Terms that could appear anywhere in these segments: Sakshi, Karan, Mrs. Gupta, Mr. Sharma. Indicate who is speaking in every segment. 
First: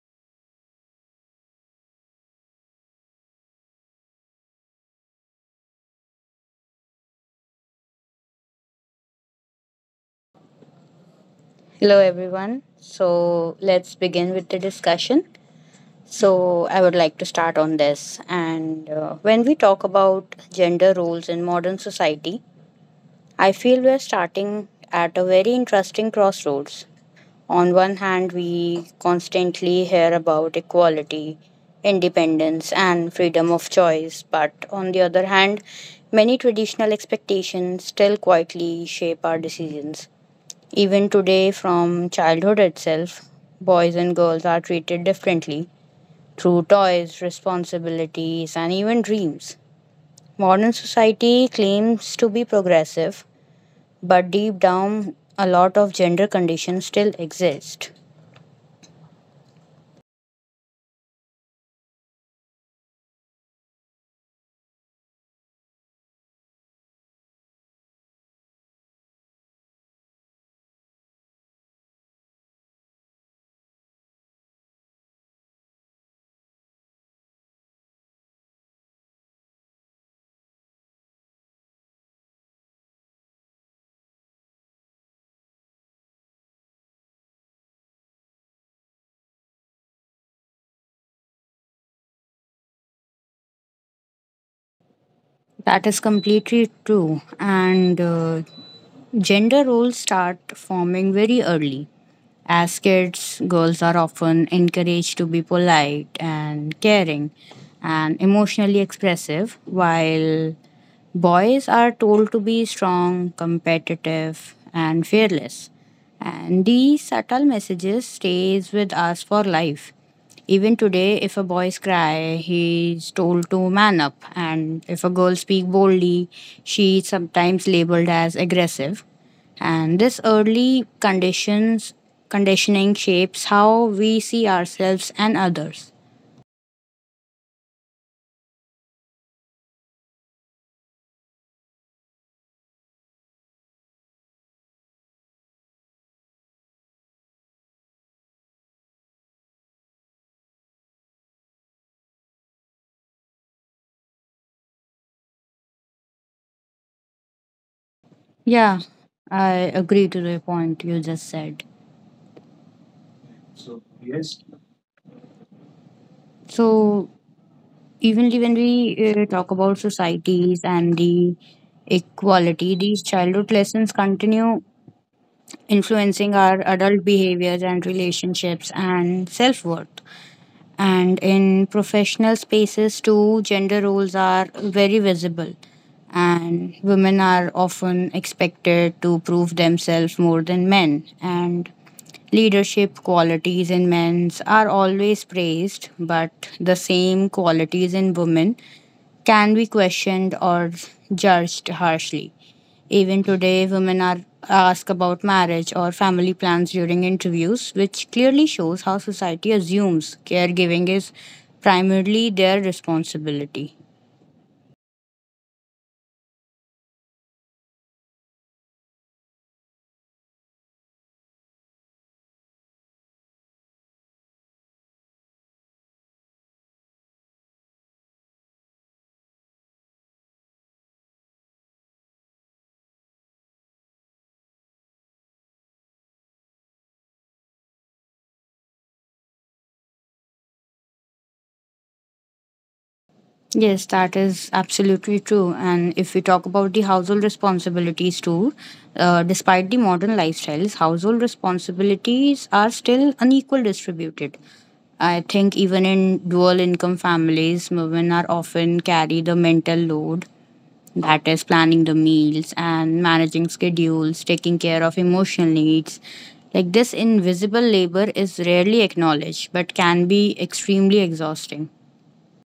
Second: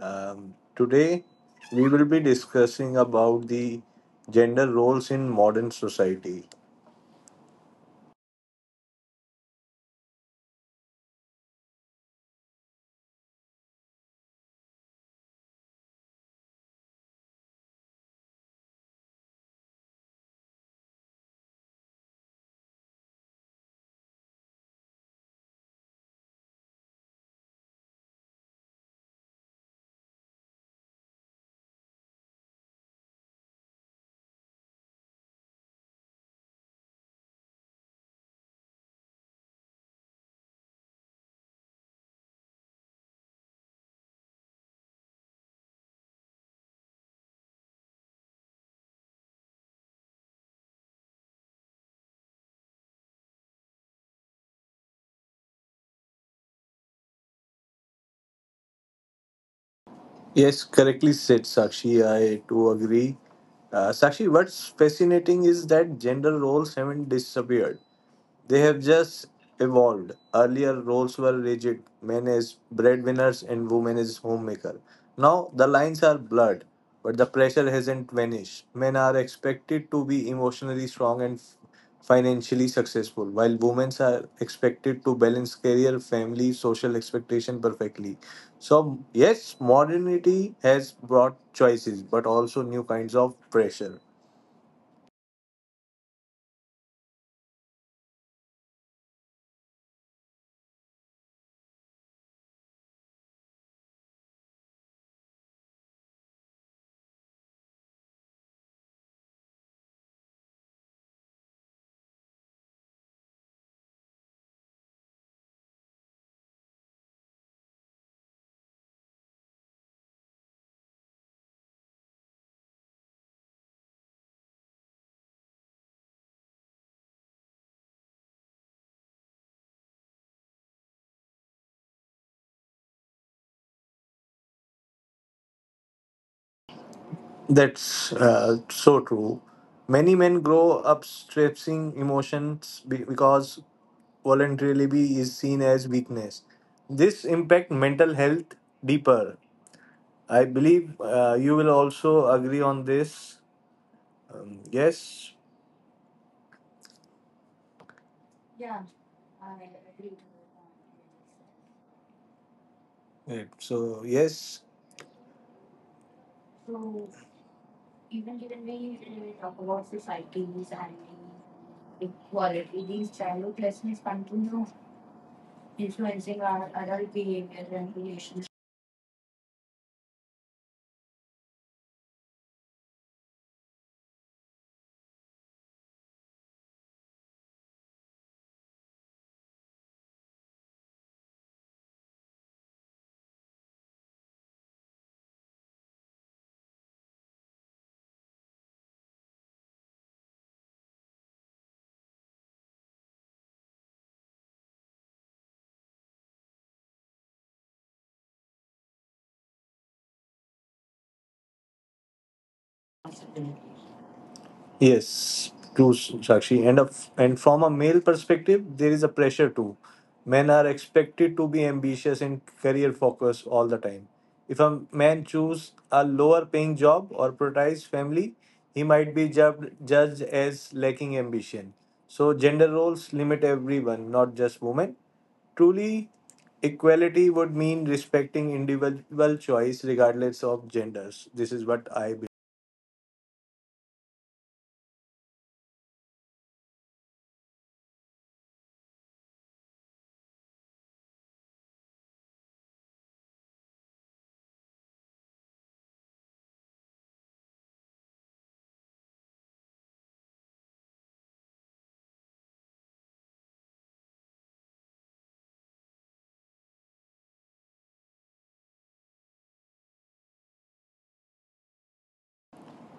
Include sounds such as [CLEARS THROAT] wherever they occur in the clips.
Speaker 1: Today we will be discussing about the gender roles in modern society.
Speaker 2: Hello, everyone. So, let's begin with the discussion. So, I would like to start on this. And When we talk about gender roles in modern society, I feel we're starting at a very interesting crossroads. On one hand, we constantly hear about equality, independence, and freedom of choice, but on the other hand, many traditional expectations still quietly shape our decisions. Even today, from childhood itself, boys and girls are treated differently through toys, responsibilities, and even dreams. Modern society claims to be progressive, but deep down, a lot of gender conditions still exist.
Speaker 1: Yes, correctly said Sakshi. I too agree. Sakshi, what's fascinating is that gender roles haven't disappeared. They have just evolved. Earlier, roles were rigid men as breadwinners and women as homemaker. Now, the lines are blurred, but the pressure hasn't vanished. Men are expected to be emotionally strong and financially successful, while women are expected to balance career, family, social expectation perfectly. So, yes, modernity has brought choices, but also new kinds of pressure.
Speaker 2: That is completely true. And Gender roles start forming very early. As kids, girls are often encouraged to be polite and caring and emotionally expressive, while boys are told to be strong, competitive, and fearless. And these subtle messages stays with us for life. Even today, if a boy's cry, he's told to man up, and if a girl speak boldly, she is sometimes labeled as aggressive. And this early conditions conditioning shapes how we see ourselves and others.
Speaker 1: That's so true. Many men grow up stressing emotions because vulnerability is seen as weakness. This impact mental health deeper. I believe you will also agree on this. Yes.
Speaker 2: Yeah, I agree to the point you just said.
Speaker 1: Right. So yes.
Speaker 2: So, even when we talk about societies and the equality, these childhood lessons continue influencing our adult behaviors and relationships and self worth. And in professional spaces, too, gender roles are very visible. And women are often expected to prove themselves more than men. And leadership qualities in men are always praised, but the same qualities in women can be questioned or judged harshly. Even today, women are asked about marriage or family plans during interviews, which clearly shows how society assumes caregiving is primarily their responsibility.
Speaker 1: Yes, true, Sakshi. And from a male perspective, there is a pressure too. Men are expected to be ambitious and career focused all the time. If a man chooses a lower paying job or prioritize family, he might be judged as lacking ambition. So gender roles limit everyone, not just women. Truly, equality would mean respecting individual choice regardless of genders. This is what I.
Speaker 2: Yes, that is absolutely true. And if we talk about the household responsibilities too, despite the modern lifestyles, household responsibilities are still unequal distributed. I think even in dual income families, women are often carry the mental load, that is planning the meals and managing schedules, taking care of emotional needs. Like this invisible labor is rarely acknowledged but can be extremely exhausting.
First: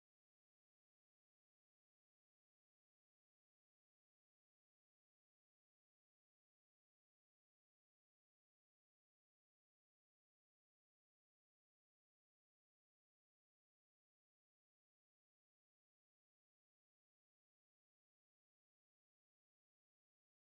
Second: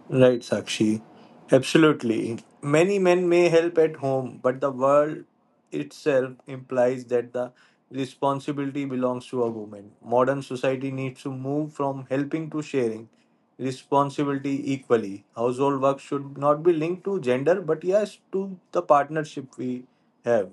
Speaker 1: Right, Sakshi. Absolutely. Many men may help at home, but the world itself implies that the responsibility belongs to a woman. Modern society needs to move from helping to sharing responsibility equally. Household work should not be linked to gender, but yes, to the partnership we have.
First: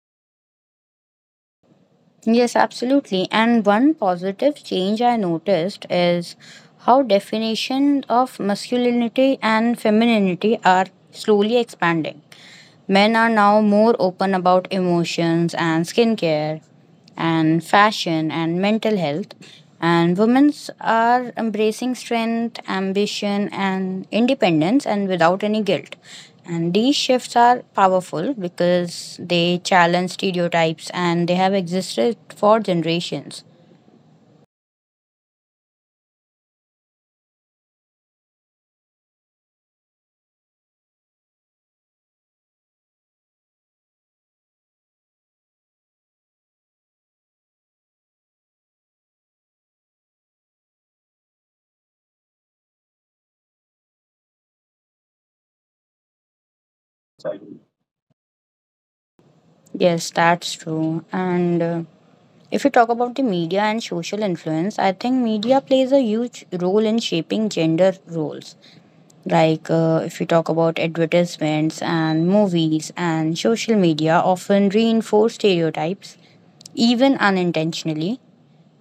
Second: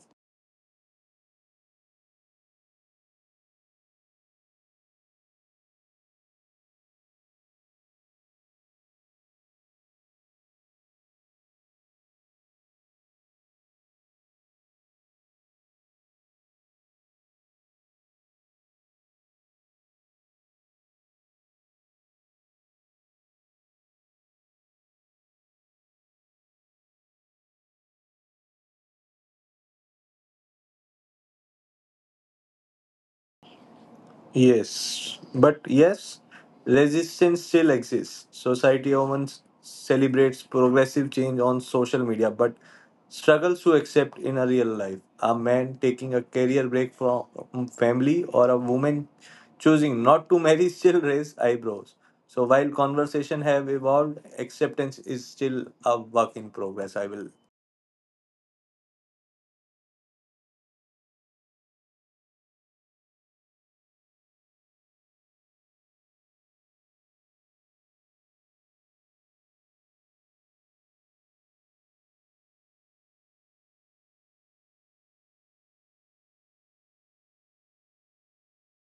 Speaker 2: Yes, absolutely. And one positive change I noticed is how definitions of masculinity and femininity are slowly expanding. Men are now more open about emotions and skincare and fashion and mental health, and women are embracing strength, ambition, and independence and without any guilt. And these shifts are powerful because they challenge stereotypes and they have existed for generations.
Speaker 1: Yes, resistance still exists. Society often celebrates progressive change on social media, but struggles to accept in a real life. A man taking a career break from family or a woman choosing not to marry [LAUGHS] still raise eyebrows. So while conversation have evolved, acceptance is still a work in progress. I will.
Speaker 2: Yes, that's true. And If you talk about the media and social influence, I think media plays a huge role in shaping gender roles. Like if you talk about advertisements and movies and social media often reinforce stereotypes, even unintentionally.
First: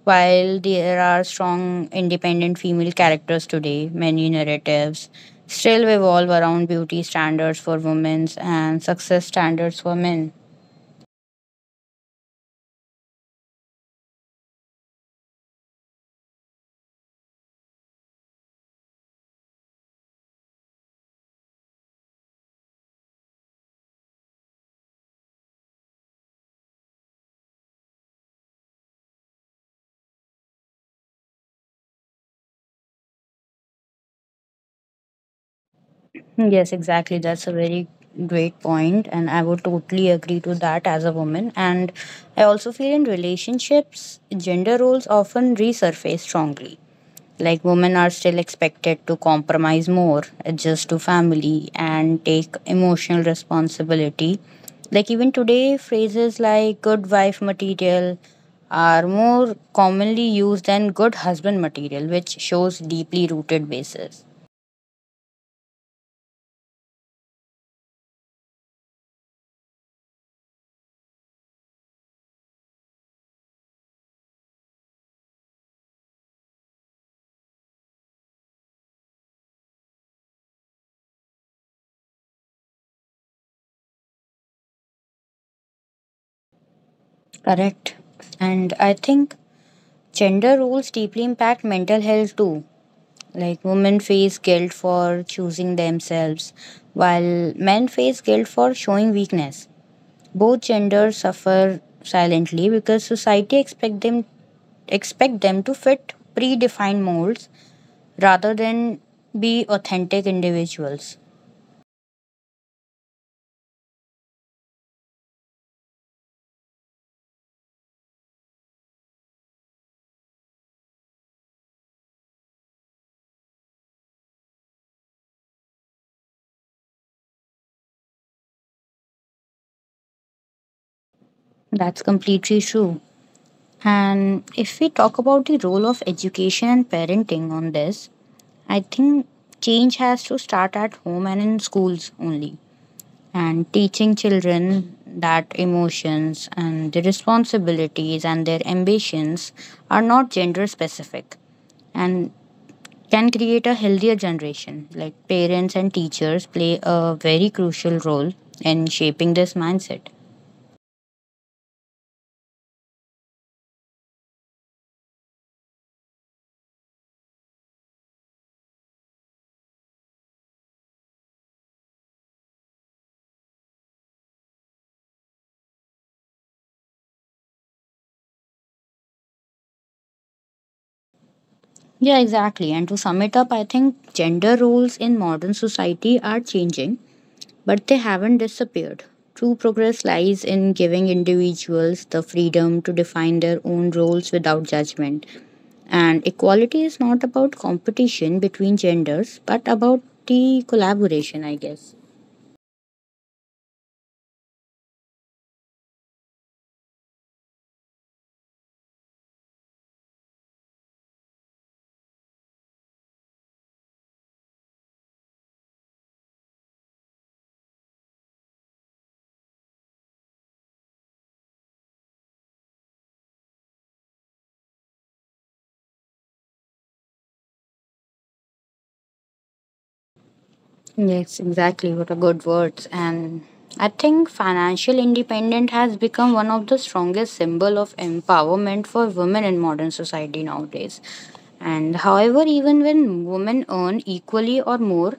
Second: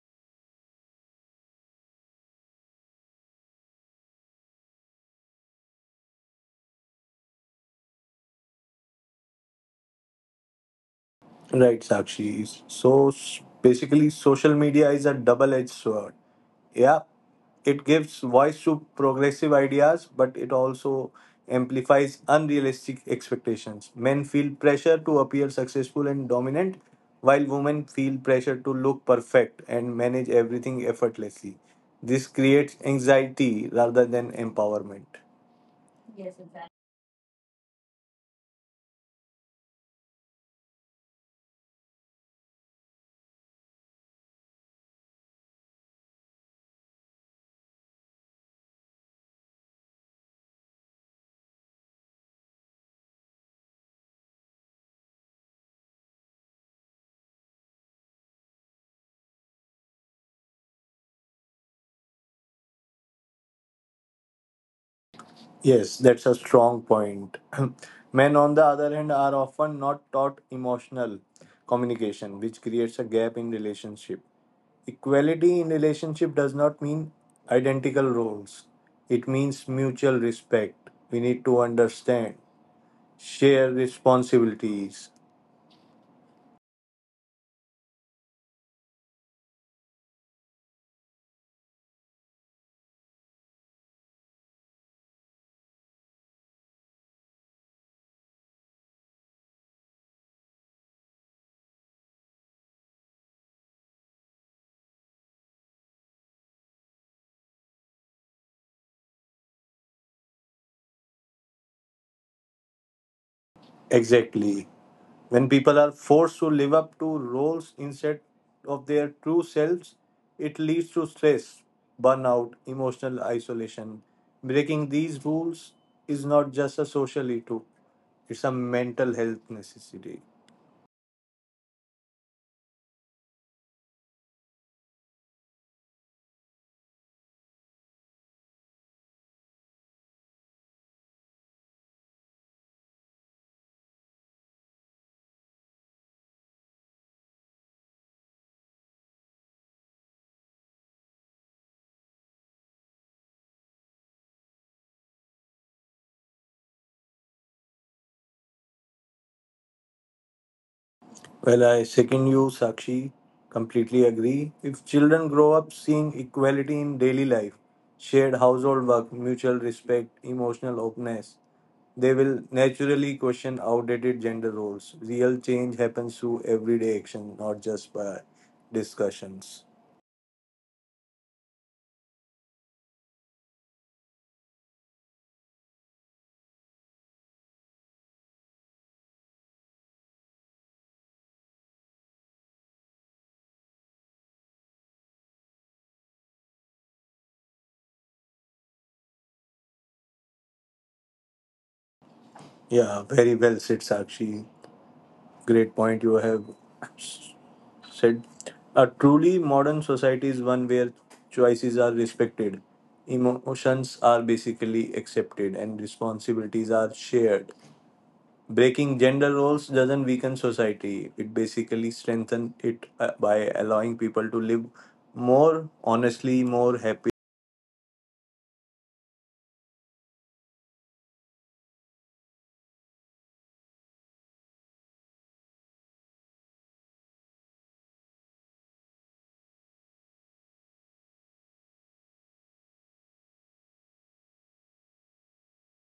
Speaker 2: While there are strong independent female characters today, many narratives still revolve around beauty standards for women and success standards for men.
Speaker 1: Right, Sakshi. So basically, social media is a double edged sword. Yeah, it gives voice to progressive ideas, but it also amplifies unrealistic expectations. Men feel pressure to appear successful and dominant, while women feel pressure to look perfect and manage everything effortlessly. This creates anxiety rather than empowerment.
Speaker 2: Yes, exactly. That's a very great point, and I would totally agree to that as a woman. And I also feel in relationships, gender roles often resurface strongly. Like women are still expected to compromise more, adjust to family, and take emotional responsibility. Like even today, phrases like good wife material are more commonly used than good husband material, which shows deeply rooted basis.
Speaker 1: Yes, that's a strong point. [CLEARS THROAT] Men, on the other hand, are often not taught emotional communication, which creates a gap in relationship. Equality in relationship does not mean identical roles. It means mutual respect. We need to understand, share responsibilities.
Speaker 2: Correct. And I think gender roles deeply impact mental health too. Like women face guilt for choosing themselves, while men face guilt for showing weakness. Both genders suffer silently because society expect them to fit predefined molds rather than be authentic individuals.
Speaker 1: Exactly. When people are forced to live up to roles instead of their true selves, it leads to stress, burnout, emotional isolation. Breaking these rules is not just a social issue, it's a mental health necessity.
Speaker 2: That's completely true. And if we talk about the role of education and parenting on this, I think change has to start at home and in schools only. And teaching children that emotions and the responsibilities and their ambitions are not gender specific and can create a healthier generation. Like parents and teachers play a very crucial role in shaping this mindset.
Speaker 1: Well, I second you, Sakshi. Completely agree. If children grow up seeing equality in daily life, shared household work, mutual respect, emotional openness, they will naturally question outdated gender roles. Real change happens through everyday action, not just by discussions.
Speaker 2: Yeah, exactly. And to sum it up, I think gender roles in modern society are changing, but they haven't disappeared. True progress lies in giving individuals the freedom to define their own roles without judgment. And equality is not about competition between genders, but about the collaboration, I guess.
Speaker 1: Yeah, very well said, Sakshi. Great point you have said. A truly modern society is one where choices are respected, emotions are basically accepted, and responsibilities are shared. Breaking gender roles doesn't weaken society, it basically strengthens it by allowing people to live more honestly, more happy.
Speaker 2: Yes, exactly. What a good words. And I think financial independence has become one of the strongest symbol of empowerment for women in modern society nowadays. And however, even when women earn equally or more,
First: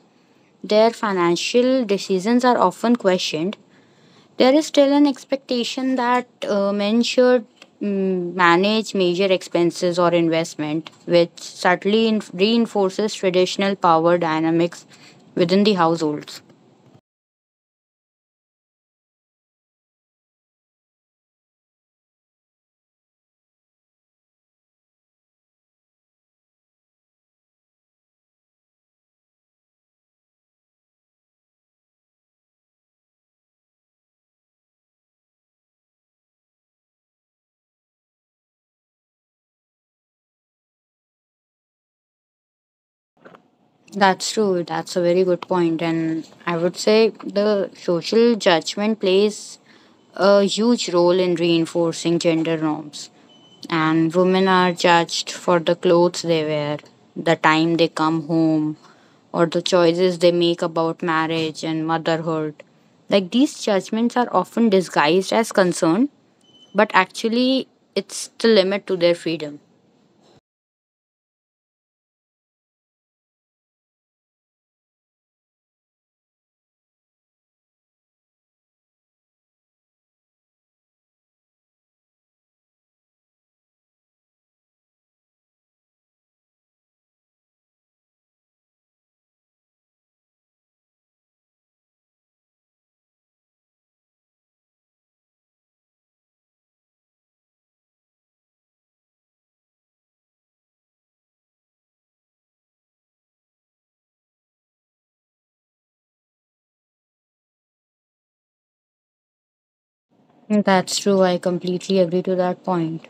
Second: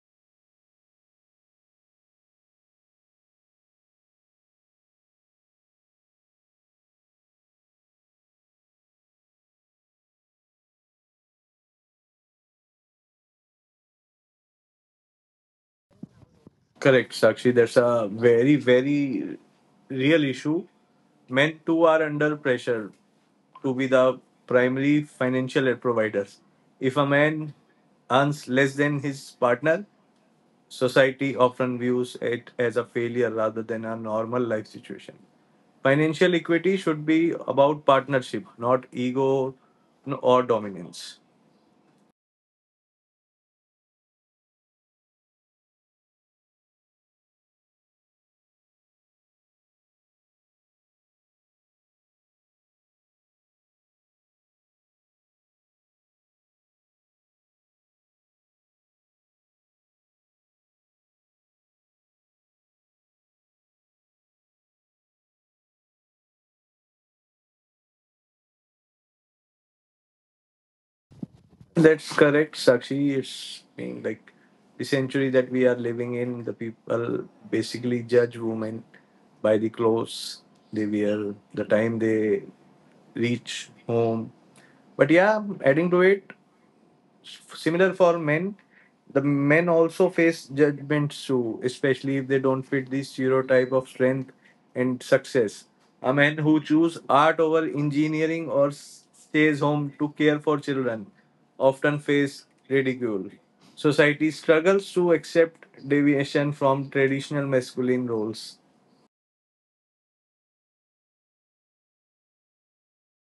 Speaker 2: their financial decisions are often questioned. There is still an expectation that men should manage major expenses or investment, which subtly reinforces traditional power dynamics within the households.
Speaker 1: Correct, Sakshi. That's a very, very real issue. Men too are under pressure to be the primary financial aid providers. If a man earns less than his partner, society often views it as a failure rather than a normal life situation. Financial equity should be about partnership, not ego or dominance.
Speaker 2: That's true. That's a very good point. And I would say the social judgment plays a huge role in reinforcing gender norms. And women are judged for the clothes they wear, the time they come home, or the choices they make about marriage and motherhood. Like these judgments are often disguised as concern, but actually, it's the limit to their freedom.
Speaker 1: That's correct, Sakshi. It's being like the century that we are living in, the people basically judge women by the clothes they wear, the time they reach home. But yeah, adding to it, similar for men the men also face judgments too, especially if they don't fit the stereotype of strength and success. A man who chooses art over engineering or stays home to care for children often face ridicule. Society struggles to accept deviation from traditional masculine roles.
Speaker 2: That's true. I completely agree to that point.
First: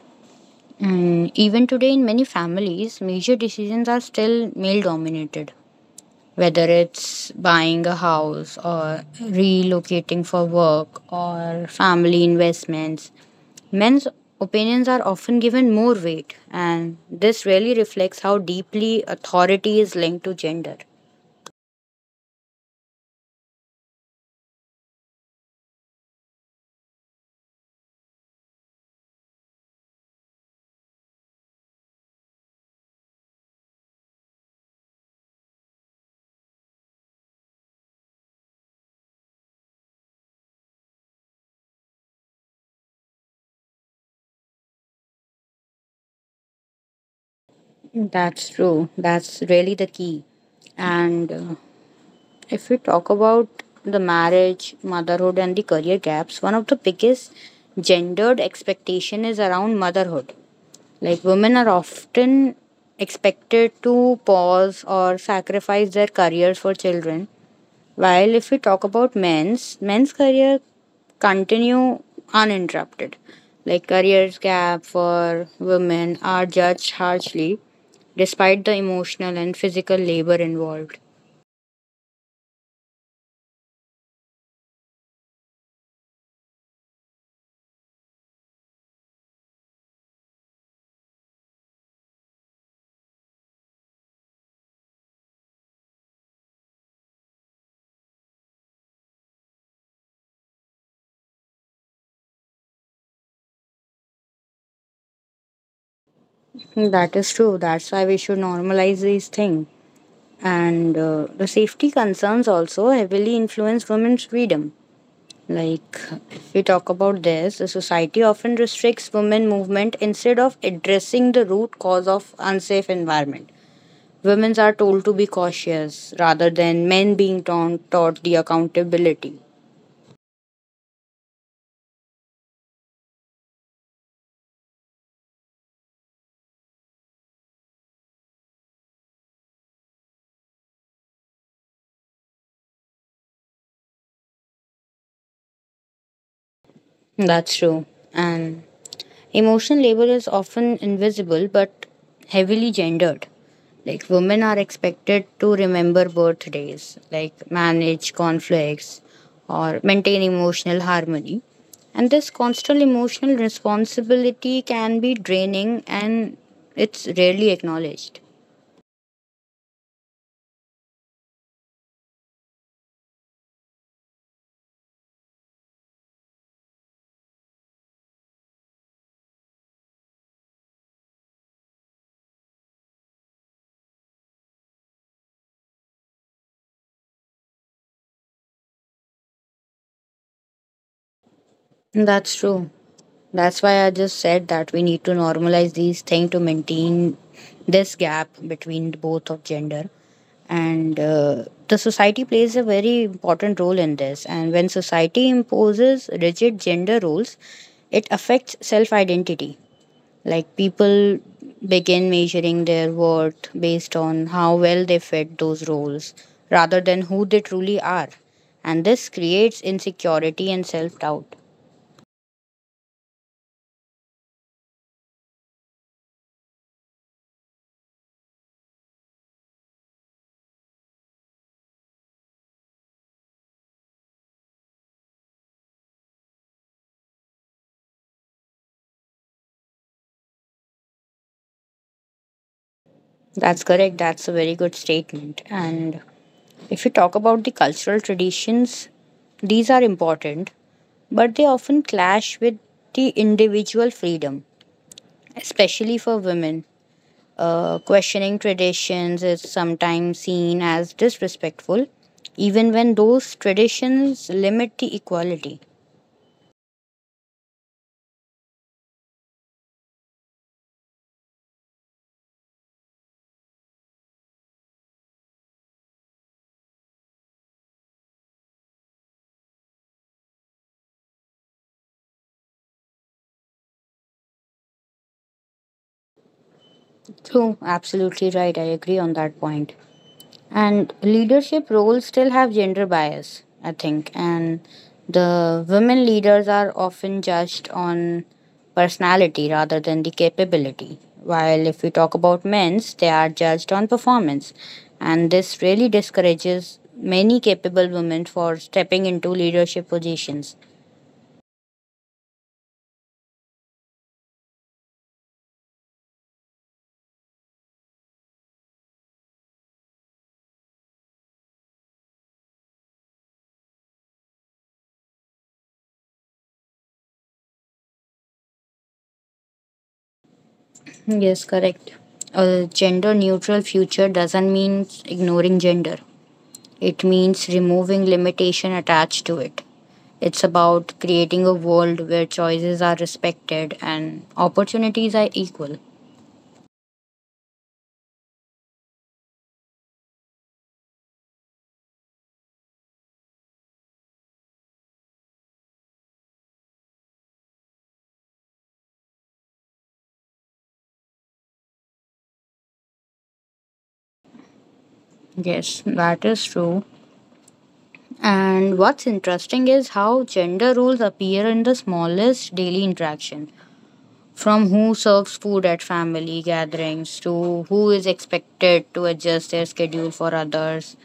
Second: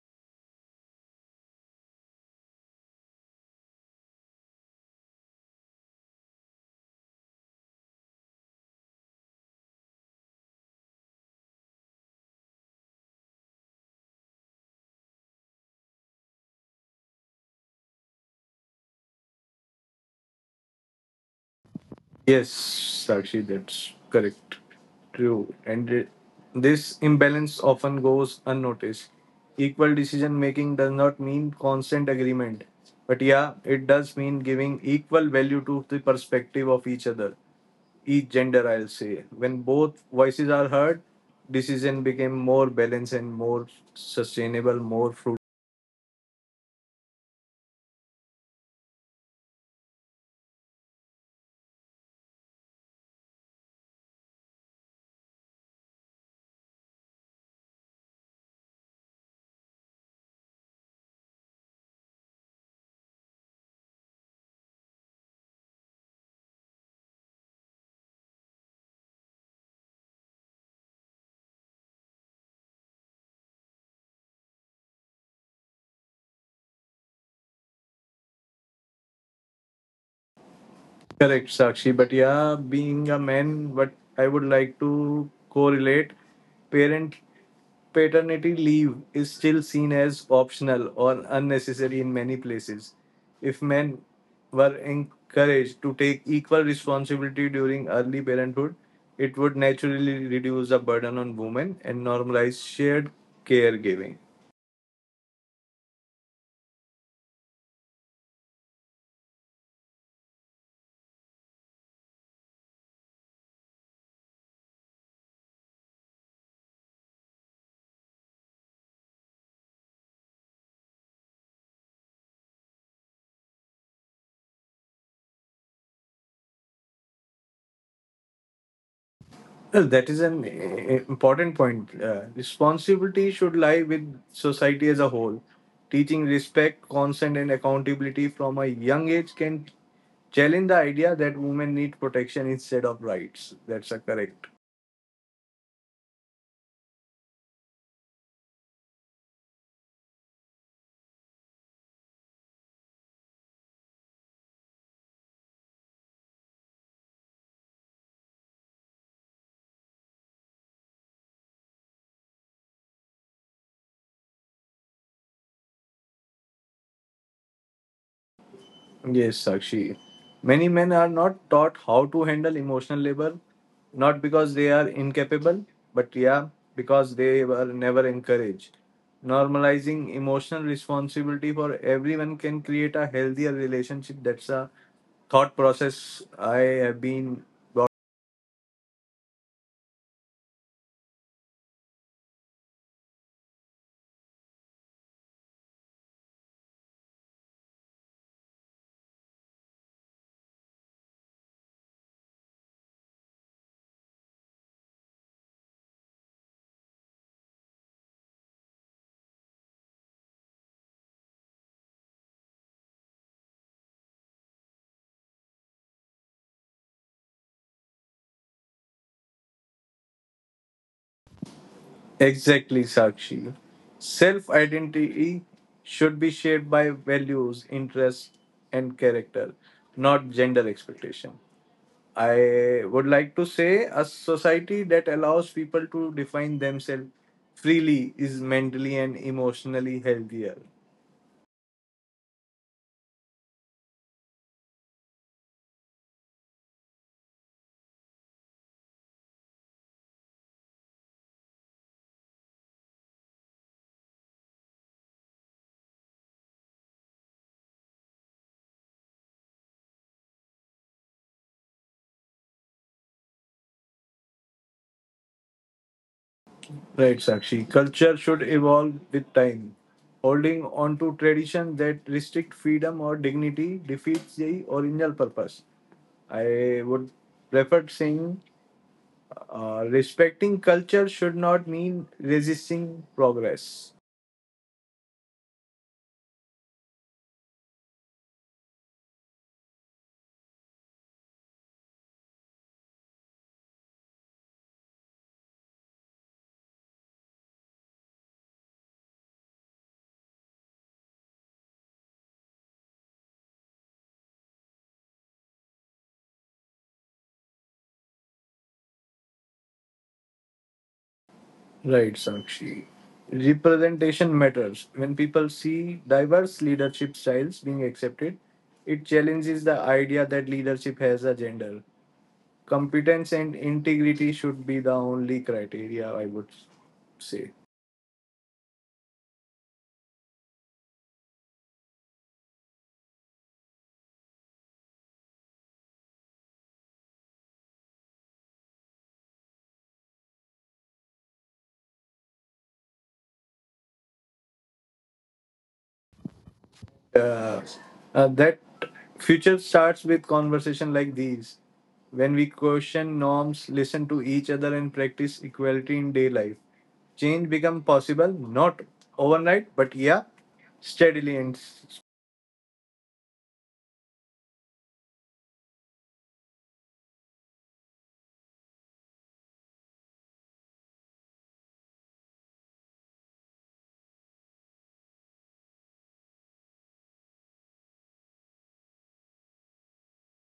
Speaker 2: And even today, in many families, major decisions are still male dominated, whether it's buying a house or relocating for work or family investments. Men's opinions are often given more weight, and this really reflects how deeply authority is linked to gender.
Speaker 1: Yes, Sakshi, that's correct. True. And this imbalance often goes unnoticed. Equal decision making does not mean constant agreement. But yeah, it does mean giving equal value to the perspective of each other, each gender, I'll say. When both voices are heard, decision became more balanced and more sustainable, more fruitful.
Speaker 2: That's true. That's really the key. And If we talk about the marriage, motherhood, and the career gaps, one of the biggest gendered expectation is around motherhood. Like women are often expected to pause or sacrifice their careers for children. While if we talk about men's career continue uninterrupted. Like careers gap for women are judged harshly despite the emotional and physical labor involved.
Speaker 1: Correct, Sakshi. But yeah, being a man, what I would like to correlate, parent paternity leave is still seen as optional or unnecessary in many places. If men were encouraged to take equal responsibility during early parenthood, it would naturally reduce the burden on women and normalize shared caregiving.
Speaker 2: That is true. That's why we should normalize these things. And The safety concerns also heavily influence women's freedom. Like, if we talk about this, the society often restricts women movement instead of addressing the root cause of unsafe environment. Women are told to be cautious rather than men being taught the accountability.
Speaker 1: Well, that is an important point. Responsibility should lie with society as a whole. Teaching respect, consent, and accountability from a young age can challenge the idea that women need protection instead of rights. That's a correct.
Speaker 2: That's true. And emotional labor is often invisible but heavily gendered. Like women are expected to remember birthdays, like manage conflicts or maintain emotional harmony. And this constant emotional responsibility can be draining and it's rarely acknowledged.
Speaker 1: Yes, Sakshi. Many men are not taught how to handle emotional labor, not because they are incapable, but yeah, because they were never encouraged. Normalizing emotional responsibility for everyone can create a healthier relationship. That's a thought process I have been got.
Speaker 2: That's true. That's why I just said that we need to normalize these things to maintain this gap between both of gender. And The society plays a very important role in this. And when society imposes rigid gender roles, it affects self identity. Like people begin measuring their worth based on how well they fit those roles rather than who they truly are. And this creates insecurity and self doubt.
Speaker 1: Exactly, Sakshi. Self identity should be shaped by values, interests, and character, not gender expectation. I would like to say a society that allows people to define themselves freely is mentally and emotionally healthier.
Speaker 2: That's correct. That's a very good statement. And if you talk about the cultural traditions, these are important, but they often clash with the individual freedom, especially for women. Questioning traditions is sometimes seen as disrespectful, even when those traditions limit the equality.
Speaker 1: Right, Sakshi. Culture should evolve with time. Holding on to tradition that restrict freedom or dignity defeats the original purpose. I would prefer saying, respecting culture should not mean resisting progress.
Speaker 2: True, absolutely right. I agree on that point. And leadership roles still have gender bias, I think, and the women leaders are often judged on personality rather than the capability, while if we talk about men's, they are judged on performance. And this really discourages many capable women for stepping into leadership positions.
Speaker 1: Right, Sakshi. Representation matters. When people see diverse leadership styles being accepted, it challenges the idea that leadership has a gender. Competence and integrity should be the only criteria, I would say.
Speaker 2: Yes, correct. A gender neutral future doesn't mean ignoring gender. It means removing limitation attached to it. It's about creating a world where choices are respected and opportunities are equal.
Speaker 1: uh, that future starts with conversation like these. When we question norms, listen to each other and practice equality in day life, change become possible, not overnight, but yeah, steadily and s-.
Speaker 2: Yes, that is true. And what's interesting is how gender roles appear in the smallest daily interaction. From who serves food at family gatherings to who is expected to adjust their schedule for others.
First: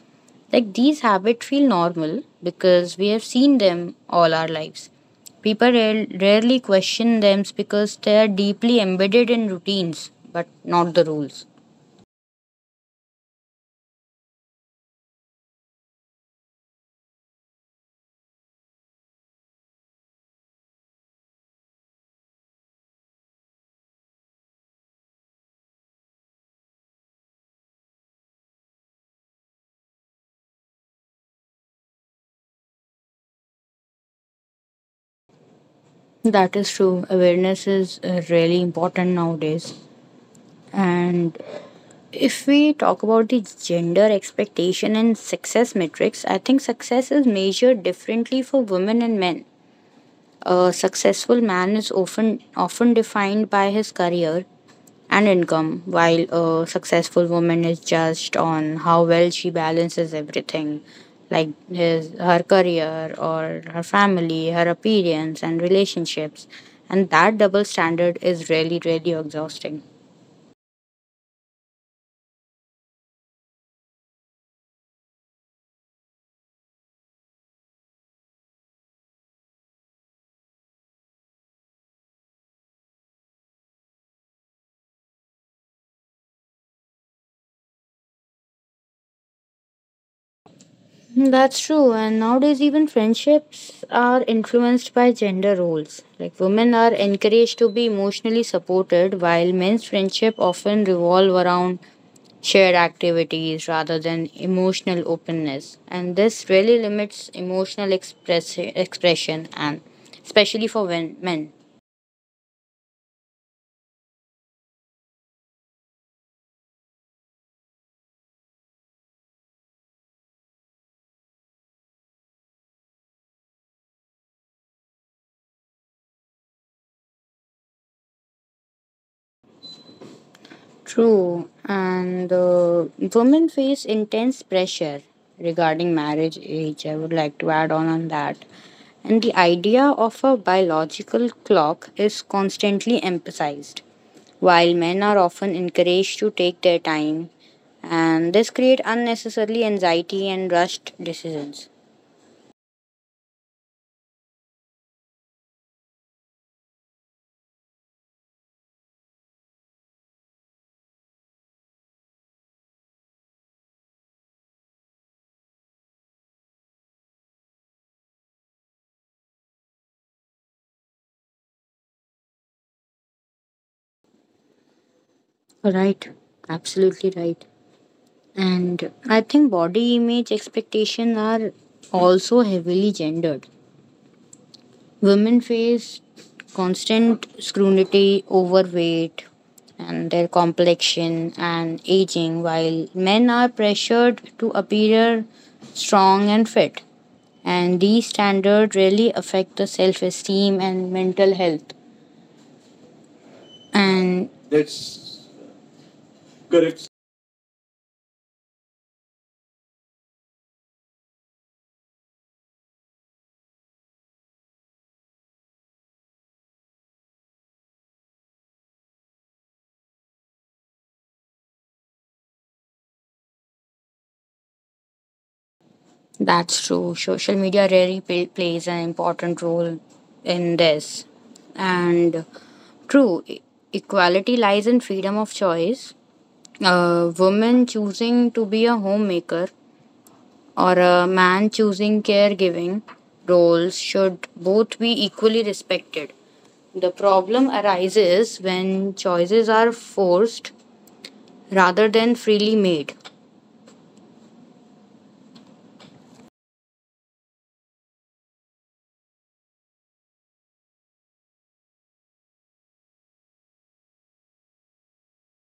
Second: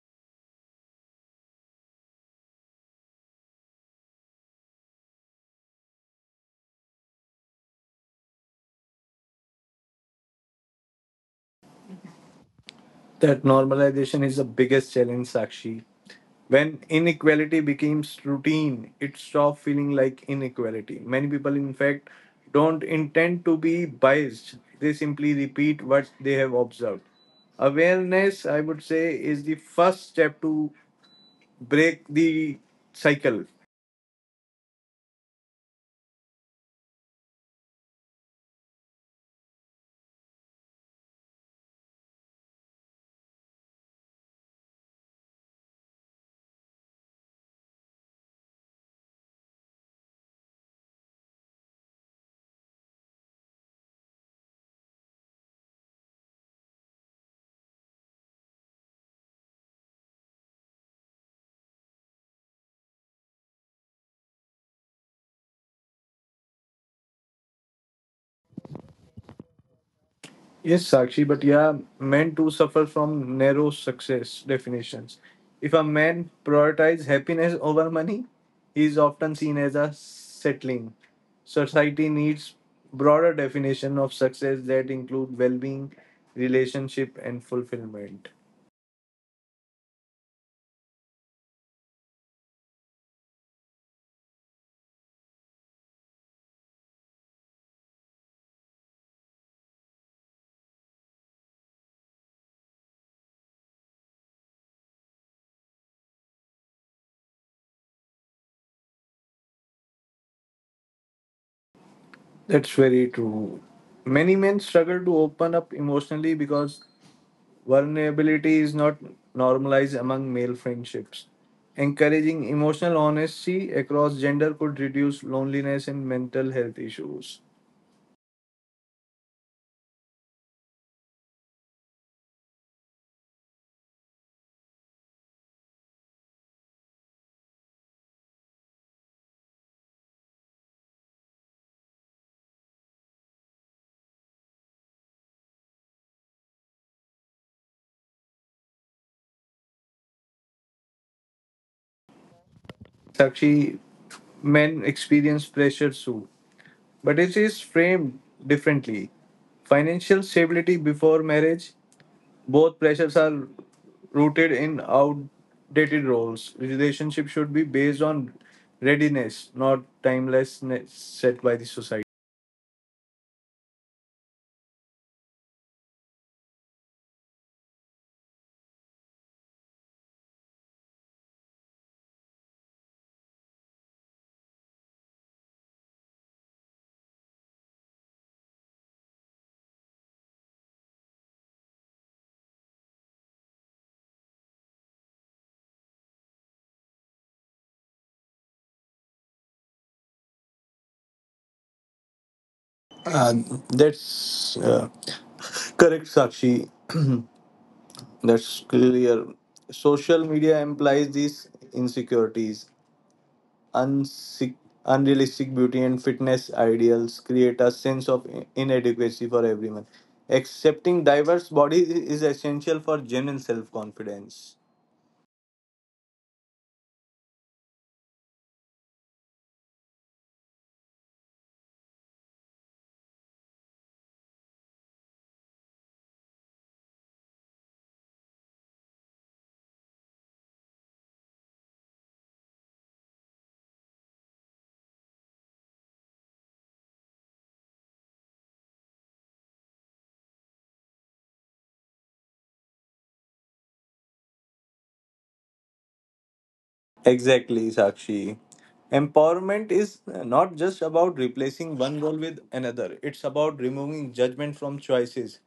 Speaker 2: Like these habits feel normal because we have seen them all our lives. People rarely question them because they are deeply embedded in routines, but not the rules.
Speaker 1: That normalization is the biggest challenge, Sakshi. When inequality becomes routine, it stops feeling like inequality. Many people, in fact, don't intend to be biased, they simply repeat what they have observed. Awareness, I would say, is the first step to break the cycle.
Speaker 2: That is true. Awareness is really important nowadays. And if we talk about the gender expectation and success metrics, I think success is measured differently for women and men. A successful man is often defined by his career and income, while a successful woman is judged on how well she balances everything, like his her career or her family, her appearance and relationships. And that double standard is really, really exhausting.
Speaker 1: Yes, Sakshi, but yeah, men too suffer from narrow success definitions. If a man prioritizes happiness over money, he is often seen as a settling. Society needs broader definition of success that include well-being, relationship, and fulfillment.
Speaker 2: That's true. And nowadays, even friendships are influenced by gender roles. Like, women are encouraged to be emotionally supported, while men's friendship often revolve around shared activities rather than emotional openness. And this really limits emotional expression, and especially for men.
Speaker 1: That's very true. Many men struggle to open up emotionally because vulnerability is not normalized among male friendships. Encouraging emotional honesty across gender could reduce loneliness and mental health issues.
Speaker 2: True, and women face intense pressure regarding marriage age. I would like to add on that. And the idea of a biological clock is constantly emphasized, while men are often encouraged to take their time, and this create unnecessarily anxiety and rushed decisions.
Speaker 1: Sakshi, men experience pressure too, but it is framed differently. Financial stability before marriage, both pressures are rooted in outdated roles. Relationship should be based on readiness, not timelessness set by the society.
Speaker 2: Right, absolutely right. And I think body image expectations are also heavily gendered. Women face constant scrutiny over weight and their complexion and aging, while men are pressured to appear strong and fit. And these standards really affect the self esteem and mental health.
Speaker 1: Uh,
Speaker 2: And
Speaker 1: that's correct, Sakshi. That's clear. Social media implies these insecurities. Unsick, unrealistic beauty and fitness ideals create a sense of inadequacy for everyone. Accepting diverse bodies is essential for genuine self confidence.
Speaker 2: that's true. Social media really plays an important role in this. And true, equality lies in freedom of choice. A woman choosing to be a homemaker or a man choosing caregiving roles should both be equally respected. The problem arises when choices are forced rather than freely made.
Speaker 1: Exactly, Sakshi. Empowerment is not just about replacing one role with another, it's about removing judgment from choices.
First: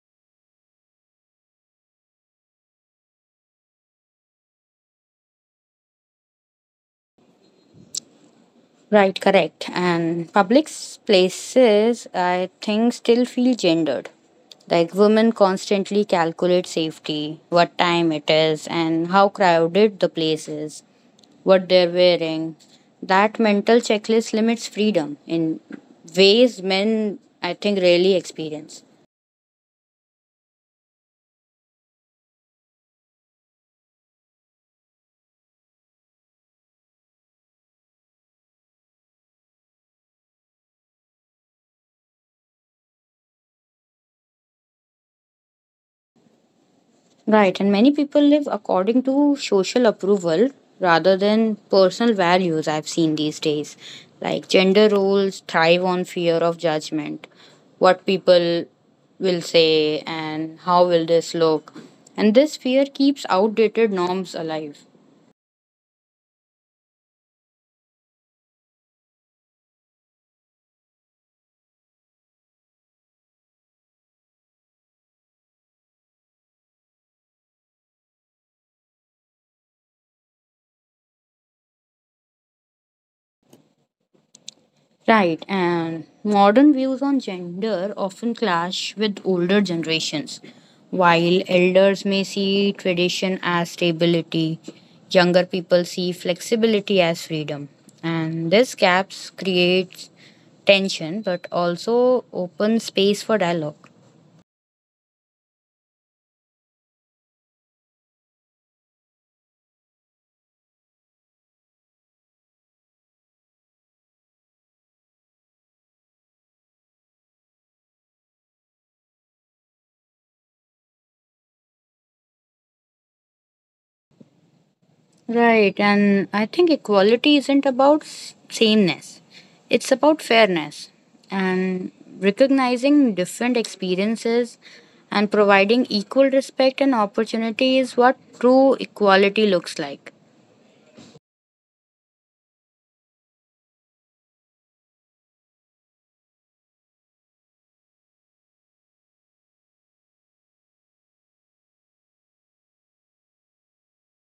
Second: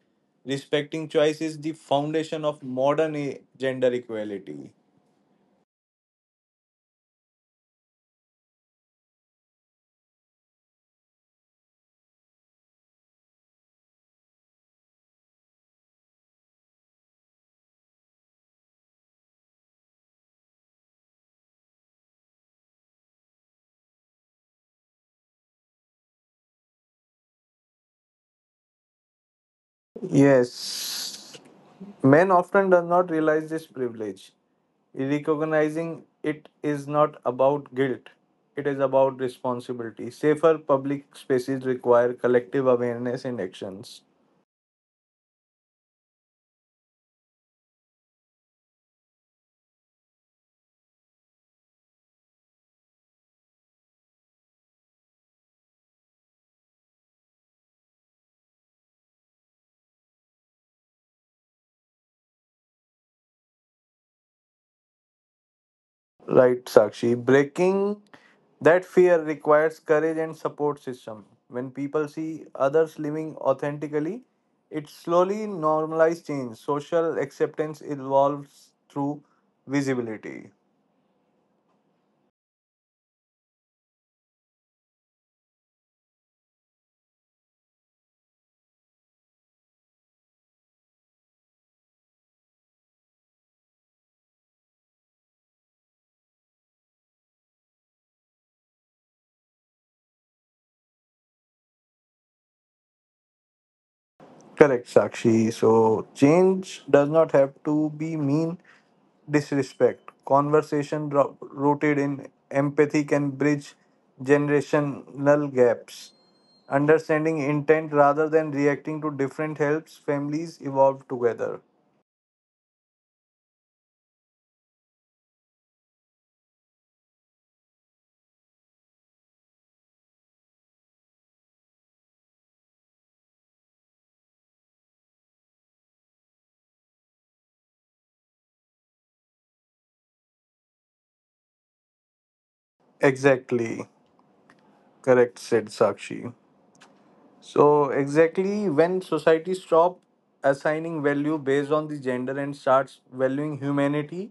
Speaker 1: Respecting choice is the foundation of modern gender equality.
Speaker 2: Right, correct. And public places, I think, still feel gendered. Like, women constantly calculate safety, what time it is, and how crowded the place is, what they're wearing. That mental checklist limits freedom in ways men, I think, rarely experience.
Speaker 1: Yes. Men often do not realize this privilege. Recognizing it is not about guilt, it is about responsibility. Safer public spaces require collective awareness and actions.
Speaker 2: Right, and many people live according to social approval rather than personal values. I've seen these days. Like, gender roles thrive on fear of judgment, what people will say, and how will this look. And this fear keeps outdated norms alive.
Speaker 1: Right, Sakshi. Breaking that fear requires courage and support system. When people see others living authentically, it slowly normalizes change. Social acceptance evolves through visibility.
Speaker 2: Right, and modern views on gender often clash with older generations. While elders may see tradition as stability, younger people see flexibility as freedom. And this gaps creates tension but also opens space for dialogue.
Speaker 1: Correct, Sakshi. So change does not have to be mean disrespect. Conversation rooted in empathy can bridge generational gaps. Understanding intent rather than reacting to different helps families evolve together.
Speaker 2: Right, and I think equality isn't about sameness, it's about fairness and recognizing different experiences, and providing equal respect and opportunity is what true equality looks like.
Speaker 1: Exactly. Correct, said Sakshi. So, exactly when society stop assigning value based on the gender and starts valuing humanity,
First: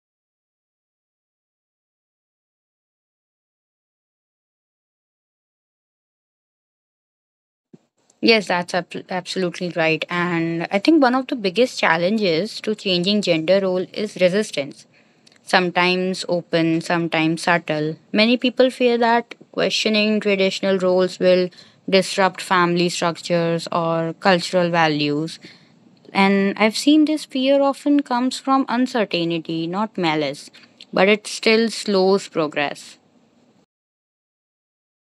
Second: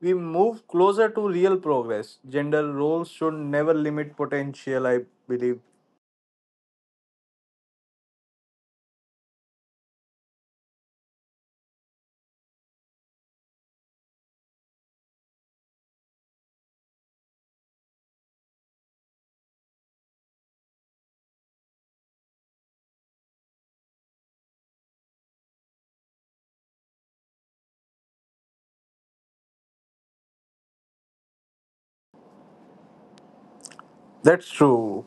Speaker 1: we move closer to real progress. Gender roles should never limit potential, I believe.
Speaker 2: Yes, that's absolutely right. And I think one of the biggest challenges to changing gender role is resistance, sometimes open, sometimes subtle. Many people fear that questioning traditional roles will disrupt family structures or cultural values. And I've seen this fear often comes from uncertainty, not malice, but it still slows progress.
Speaker 1: That's true.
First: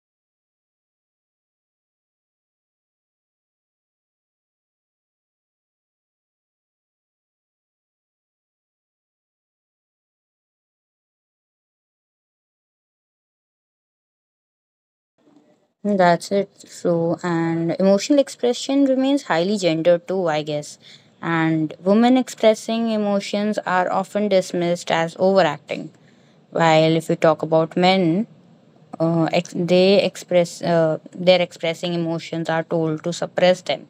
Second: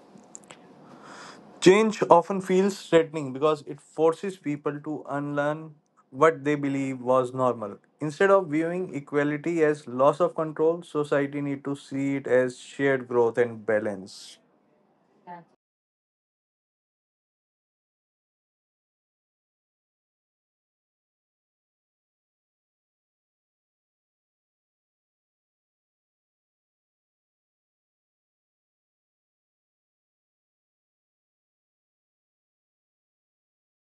Speaker 1: Change often feels threatening because it forces people to unlearn what they believe was normal. Instead of viewing equality as loss of control, society need to see it as shared growth and balance.
Speaker 2: That's it, true. And emotional expression remains highly gendered too, I guess. And women expressing emotions are often dismissed as overacting. While if you talk about men, they express their expressing emotions are told to suppress them.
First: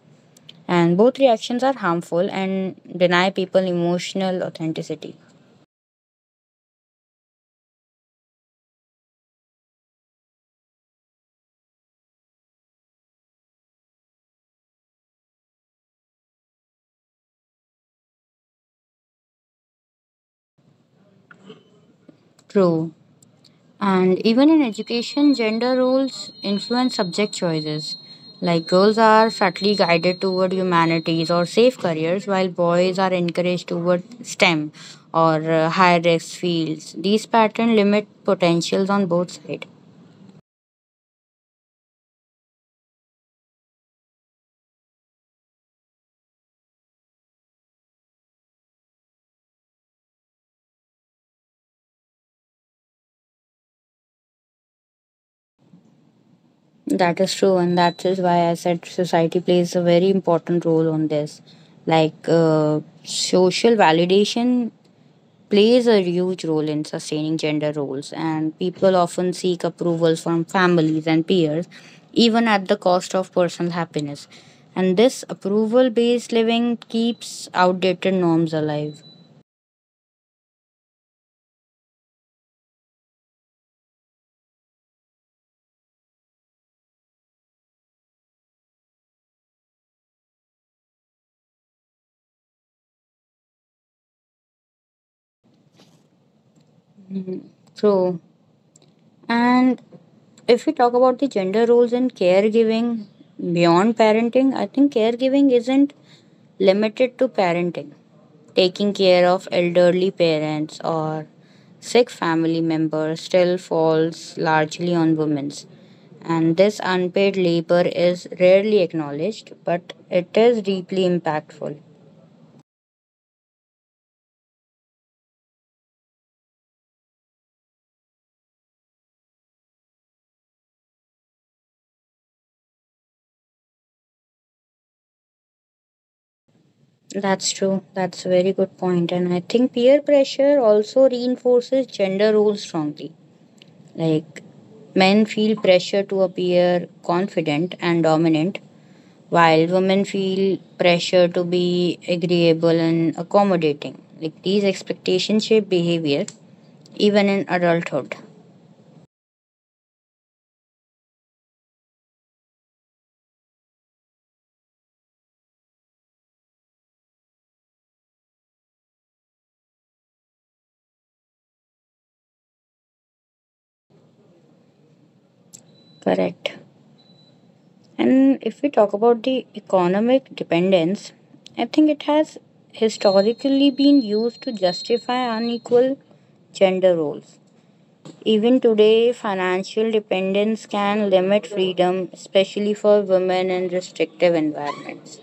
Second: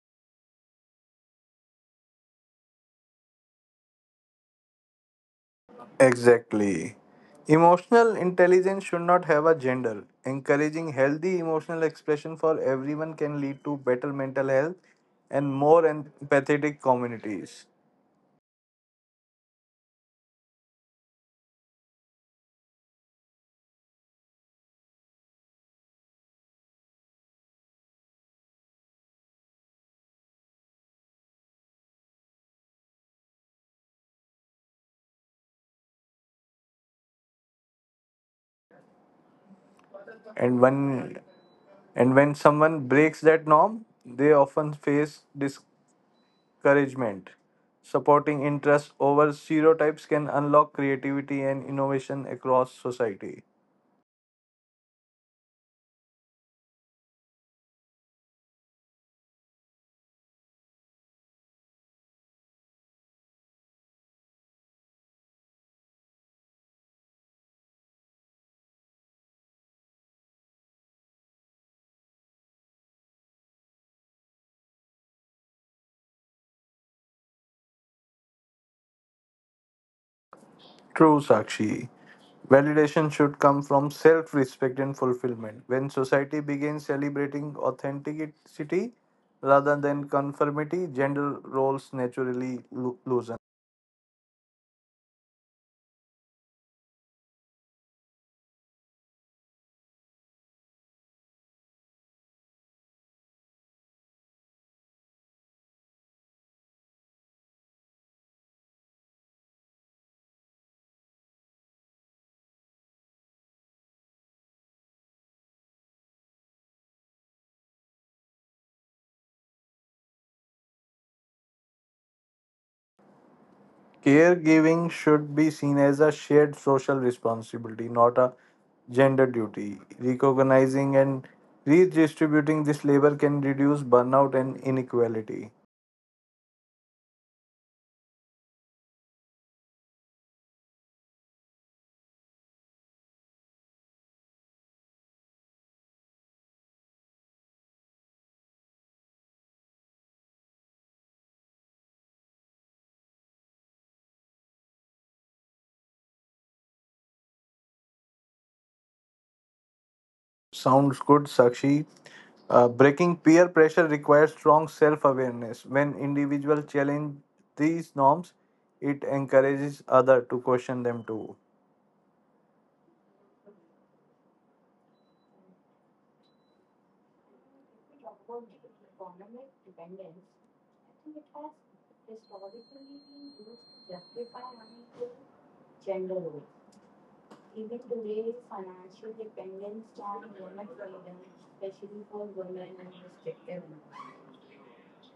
Speaker 2: And both reactions are harmful and deny people emotional authenticity.
Speaker 1: Exactly. Emotional intelligence should not have a gender. Encouraging healthy emotional expression for everyone can lead to better mental health and more empathetic communities.
Speaker 2: True. And even in education, gender roles influence subject choices. Like, girls are subtly guided toward humanities or safe careers, while boys are encouraged toward STEM or high risk fields. These patterns limit potentials on both sides.
Speaker 1: And when and when someone breaks that norm, they often face discouragement. Supporting interests over stereotypes can unlock creativity and innovation across society.
Speaker 2: That is true, and that is why I said society plays a very important role on this. Like, social validation plays a huge role in sustaining gender roles, and people often seek approval from families and peers, even at the cost of personal happiness. And this approval based living keeps outdated norms alive.
Speaker 1: True, Sakshi. Validation should come from self respect and fulfillment. When society begins celebrating authenticity rather than conformity, gender roles naturally loosen.
Speaker 2: So, and if we talk about the gender roles in caregiving beyond parenting, I think caregiving isn't limited to parenting. Taking care of elderly parents or sick family members still falls largely on women. And this unpaid labor is rarely acknowledged, but it is deeply impactful.
Speaker 1: Caregiving should be seen as a shared social responsibility, not a gender duty. Recognizing and redistributing this labor can reduce burnout and inequality.
Speaker 2: That's true. That's a very good point. And I think peer pressure also reinforces gender roles strongly. Like, men feel pressure to appear confident and dominant, while women feel pressure to be agreeable and accommodating. Like, these expectations shape behavior even in adulthood.
Speaker 1: Sounds good, Sakshi. Breaking peer pressure requires strong self awareness. When individuals challenge these norms, it encourages others to question them too.
Speaker 2: Correct. And if we talk about the economic dependence, I think it has historically been used to justify unequal gender roles. Even today, financial dependence can limit freedom, especially for women in restrictive environments.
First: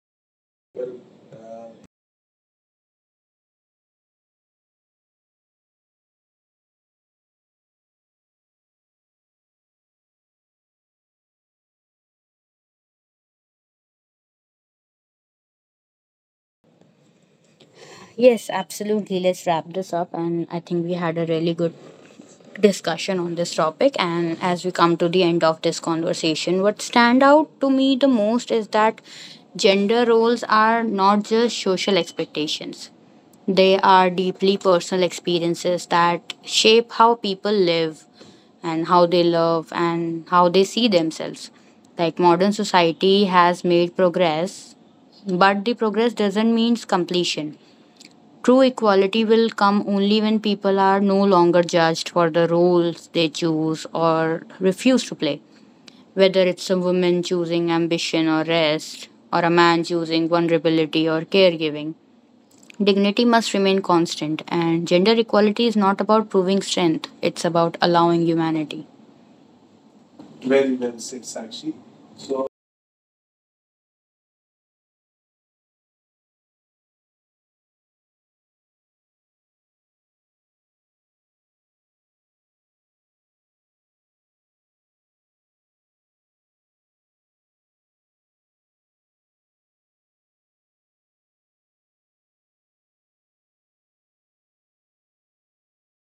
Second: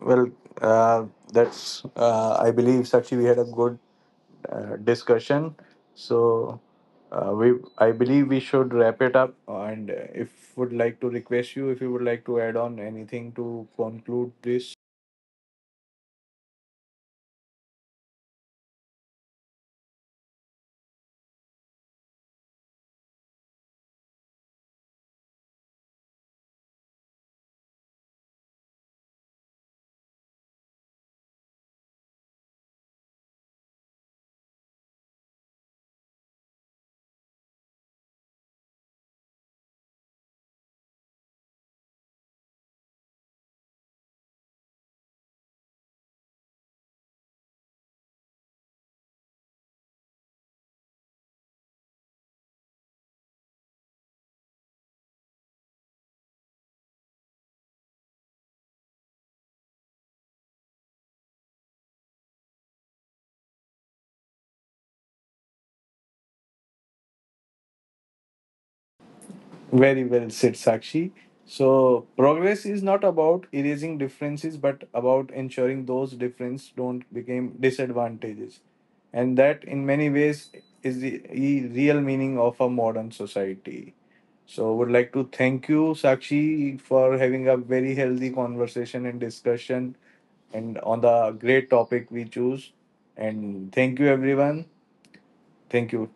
Speaker 1: Well, uh, I believe, Sakshi, we had a good discussion. So, I believe we should wrap it up. And if would like to request you, if you would like to add on anything to conclude this.
Speaker 2: Yes, absolutely. Let's wrap this up. And I think we had a really good discussion on this topic. And as we come to the end of this conversation, what stand out to me the most is that gender roles are not just social expectations. They are deeply personal experiences that shape how people live and how they love and how they see themselves. Like, modern society has made progress, but the progress doesn't mean completion. True equality will come only when people are no longer judged for the roles they choose or refuse to play. Whether it's a woman choosing ambition or rest, or a man choosing vulnerability or caregiving, dignity must remain constant. And gender equality is not about proving strength, it's about allowing humanity.
Speaker 1: Very well said, Sakshi. So, progress is not about erasing differences, but about ensuring those differences don't become disadvantages. And that, in many ways, is the real meaning of a modern society. So, would like to thank you, Sakshi, for having a very healthy conversation and discussion and on the great topic we choose. And thank you, everyone. Thank you.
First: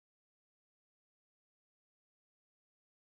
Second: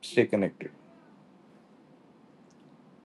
Speaker 1: Stay connected.